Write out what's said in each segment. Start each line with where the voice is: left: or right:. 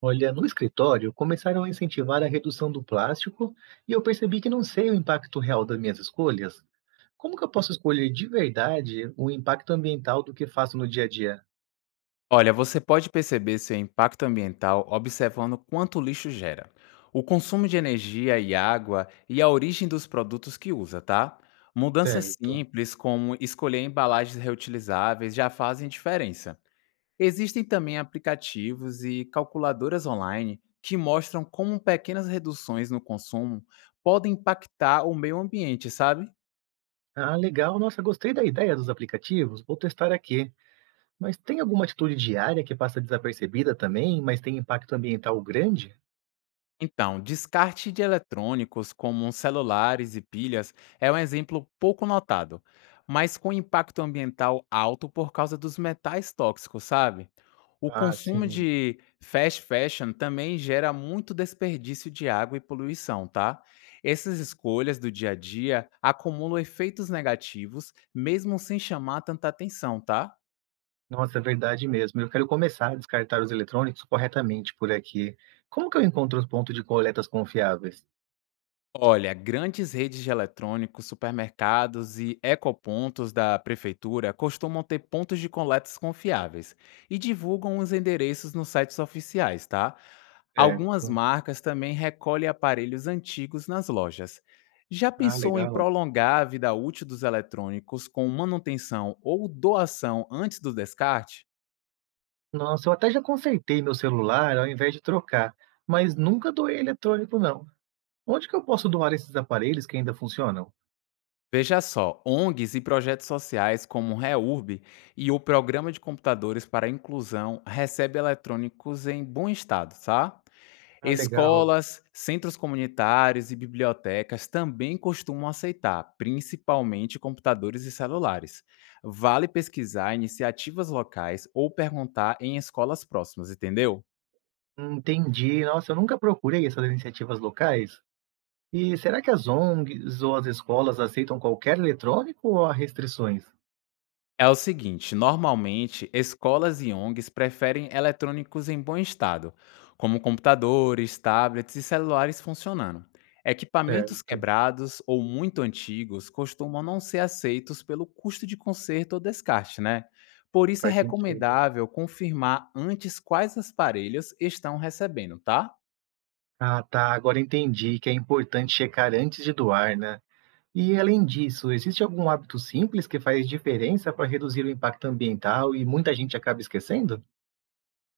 right: Olha, no escritório começaram a incentivar a redução do plástico e eu percebi que não sei o impacto real das minhas escolhas. Como que eu posso escolher de verdade o impacto ambiental do que faço no dia a dia?
left: Olha, você pode perceber seu impacto ambiental observando quanto lixo gera, o consumo de energia e água e a origem dos produtos que usa, tá? Mudanças
right: Certo.
left: simples, como escolher embalagens reutilizáveis, já fazem diferença. Existem também aplicativos e calculadoras online que mostram como pequenas reduções no consumo podem impactar o meio ambiente, sabe?
right: Ah, legal. Nossa, gostei da ideia dos aplicativos. Vou testar aqui. Mas tem alguma atitude diária que passa desapercebida também, mas tem impacto ambiental grande?
left: Então, descarte de eletrônicos como celulares e pilhas é um exemplo pouco notado, mas com impacto ambiental alto por causa dos metais tóxicos, sabe? O
right: Ah,
left: consumo
right: sim.
left: de fast fashion também gera muito desperdício de água e poluição, tá? Essas escolhas do dia a dia acumulam efeitos negativos, mesmo sem chamar tanta atenção, tá?
right: Nossa, é verdade mesmo. Eu quero começar a descartar os eletrônicos corretamente por aqui. Como que eu encontro os pontos de coletas confiáveis?
left: Olha, grandes redes de eletrônicos, supermercados e ecopontos da prefeitura costumam ter pontos de coletas confiáveis e divulgam os endereços nos sites oficiais, tá? Algumas
right: Certo.
left: marcas também recolhem aparelhos antigos nas lojas. Já
right: Ah,
left: pensou em
right: legal.
left: prolongar a vida útil dos eletrônicos com manutenção ou doação antes do descarte?
right: Nossa, eu até já consertei meu celular ao invés de trocar, mas nunca doei eletrônico, não. Onde que eu posso doar esses aparelhos que ainda funcionam?
left: Veja só, ONGs e projetos sociais como o REURB e o Programa de Computadores para a Inclusão recebem eletrônicos em bom estado, tá?
right: Ah, legal.
left: Escolas, centros comunitários e bibliotecas também costumam aceitar, principalmente computadores e celulares. Vale pesquisar iniciativas locais ou perguntar em escolas próximas, entendeu?
right: Entendi. Nossa, eu nunca procurei essas iniciativas locais. E será que as ONGs ou as escolas aceitam qualquer eletrônico ou há restrições?
left: É o seguinte, normalmente escolas e ONGs preferem eletrônicos em bom estado, como computadores, tablets e celulares funcionando. Equipamentos
right: Certo,
left: quebrados ou muito antigos costumam não ser aceitos pelo custo de conserto ou descarte, né? Por isso é
right: faz sentido.
left: recomendável confirmar antes quais aparelhos estão recebendo, tá?
right: Ah, tá. Agora entendi que é importante checar antes de doar, né? E além disso, existe algum hábito simples que faz diferença para reduzir o impacto ambiental e muita gente acaba esquecendo?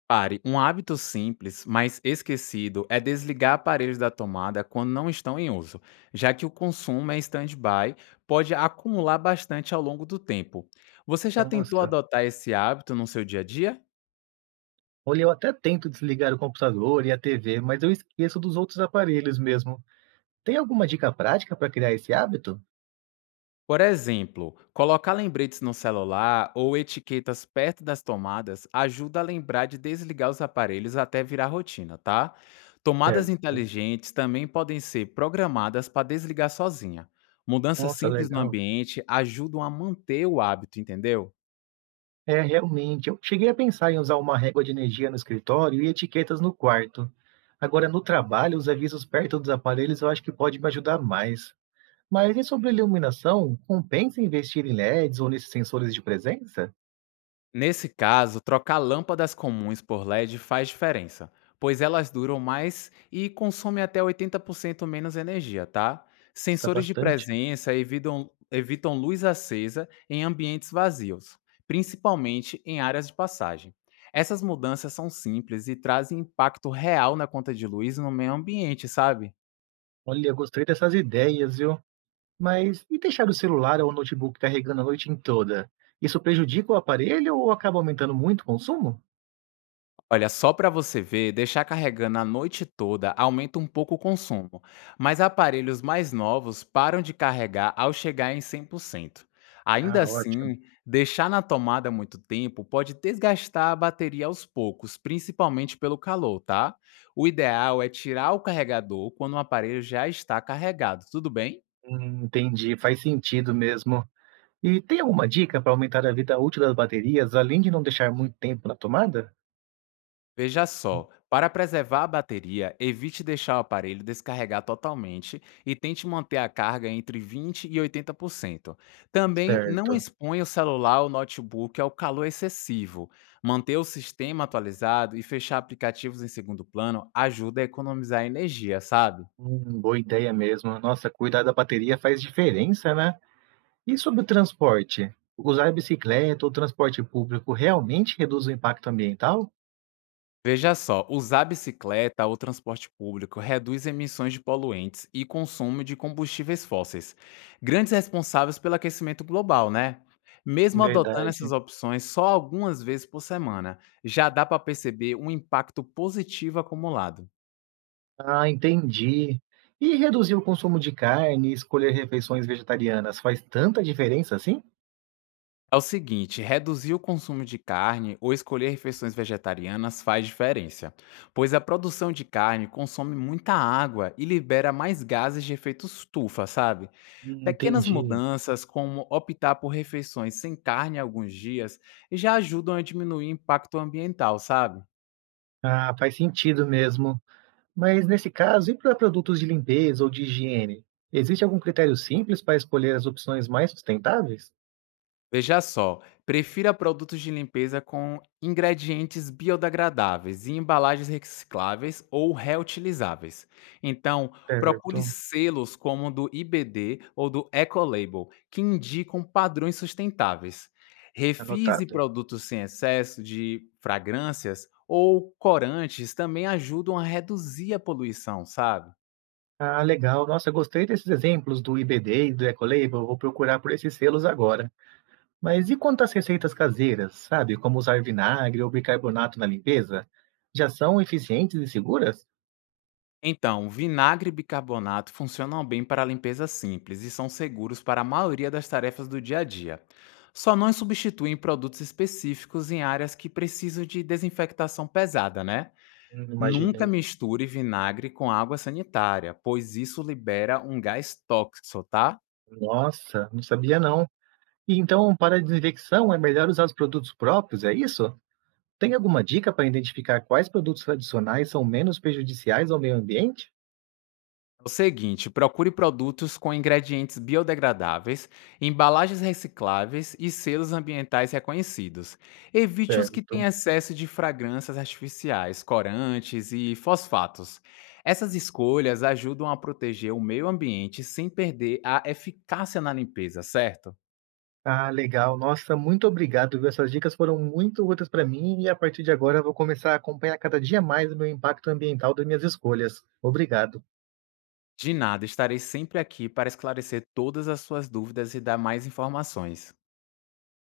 left: Pare, um hábito simples, mas esquecido, é desligar aparelhos da tomada quando não estão em uso, já que o consumo em stand-by pode acumular bastante ao longo do tempo. Você já tentou
right: Nossa,
left: adotar esse hábito no seu dia a dia?
right: olha, eu até tento desligar o computador e a TV, mas eu esqueço dos outros aparelhos mesmo. Tem alguma dica prática para criar esse hábito?
left: Por exemplo, colocar lembretes no celular ou etiquetas perto das tomadas ajuda a lembrar de desligar os aparelhos até virar rotina, tá? Tomadas
right: Certo.
left: inteligentes também podem ser programadas para desligar sozinha. Mudanças
right: Nossa,
left: simples no
right: legal.
left: ambiente ajudam a manter o hábito, entendeu?
right: É, realmente, eu cheguei a pensar em usar uma régua de energia no escritório e etiquetas no quarto. Agora, no trabalho, os avisos perto dos aparelhos eu acho que pode me ajudar mais. Mas e sobre iluminação, compensa investir em LEDs ou nesses sensores de presença?
left: Nesse caso, trocar lâmpadas comuns por LED faz diferença, pois elas duram mais e consomem até 80% menos energia, tá?
right: Está
left: Sensores de
right: bastante.
left: presença evitam luz acesa em ambientes vazios, principalmente em áreas de passagem. Essas mudanças são simples e trazem impacto real na conta de luz e no meio ambiente, sabe?
right: Olha, gostei dessas ideias, viu? Mas e deixar o celular ou o notebook carregando a noite em toda? Isso prejudica o aparelho ou acaba aumentando muito o consumo?
left: Olha, só para você ver, deixar carregando a noite toda aumenta um pouco o consumo, mas aparelhos mais novos param de carregar ao chegar em 100%. Ainda
right: Ah, ótimo.
left: assim, deixar na tomada muito tempo pode desgastar a bateria aos poucos, principalmente pelo calor, tá? O ideal é tirar o carregador quando o aparelho já está carregado, tudo bem?
right: Entendi, faz sentido mesmo. E tem alguma dica para aumentar a vida útil das baterias, além de não deixar muito tempo na tomada?
left: Veja só, para preservar a bateria, evite deixar o aparelho descarregar totalmente e tente manter a carga entre 20 e 80%. Também não
right: Certo.
left: exponha o celular ou notebook ao calor excessivo. Manter o sistema atualizado e fechar aplicativos em segundo plano ajuda a economizar energia, sabe?
right: Boa ideia mesmo. Nossa, cuidar da bateria faz diferença, né? E sobre o transporte? Usar bicicleta ou transporte público realmente reduz o impacto ambiental?
left: Veja só, usar bicicleta ou transporte público reduz emissões de poluentes e consumo de combustíveis fósseis, grandes responsáveis pelo aquecimento global, né? Mesmo adotando
right: Verdade.
left: essas opções só algumas vezes por semana, já dá para perceber um impacto positivo acumulado.
right: Ah, entendi. E reduzir o consumo de carne e escolher refeições vegetarianas faz tanta diferença assim?
left: É o seguinte, reduzir o consumo de carne ou escolher refeições vegetarianas faz diferença, pois a produção de carne consome muita água e libera mais gases de efeito estufa, sabe? Pequenas
right: Entendi.
left: mudanças, como optar por refeições sem carne alguns dias, já ajudam a diminuir o impacto ambiental, sabe?
right: Ah, faz sentido mesmo. Mas nesse caso, e para produtos de limpeza ou de higiene? Existe algum critério simples para escolher as opções mais sustentáveis?
left: Veja só, prefira produtos de limpeza com ingredientes biodegradáveis e embalagens recicláveis ou reutilizáveis. Então, procure
right: Certo,
left: selos como o do IBD ou do Ecolabel, que indicam padrões sustentáveis. Refis e
right: anotado.
left: produtos sem excesso de fragrâncias ou corantes também ajudam a reduzir a poluição, sabe?
right: Ah, legal. Nossa, gostei desses exemplos do IBD e do Ecolabel. Vou procurar por esses selos agora. Mas e quanto às receitas caseiras, sabe? Como usar vinagre ou bicarbonato na limpeza? Já são eficientes e seguras?
left: Então, vinagre e bicarbonato funcionam bem para limpeza simples e são seguros para a maioria das tarefas do dia a dia. Só não substituem produtos específicos em áreas que precisam de desinfectação pesada, né? Nunca
right: Imaginei.
left: misture vinagre com água sanitária, pois isso libera um gás tóxico, tá?
right: Nossa, não sabia não. E então, para a desinfecção, é melhor usar os produtos próprios, é isso? Tem alguma dica para identificar quais produtos tradicionais são menos prejudiciais ao meio ambiente?
left: É o seguinte, procure produtos com ingredientes biodegradáveis, embalagens recicláveis e selos ambientais reconhecidos. Evite os que têm
right: Certo.
left: excesso de fragrâncias artificiais, corantes e fosfatos. Essas escolhas ajudam a proteger o meio ambiente sem perder a eficácia na limpeza, certo?
right: Ah, legal. Nossa, muito obrigado, viu? Essas dicas foram muito úteis para mim e a partir de agora eu vou começar a acompanhar cada dia mais o meu impacto ambiental das minhas escolhas. Obrigado.
left: De nada, estarei sempre aqui para esclarecer todas as suas dúvidas e dar mais informações.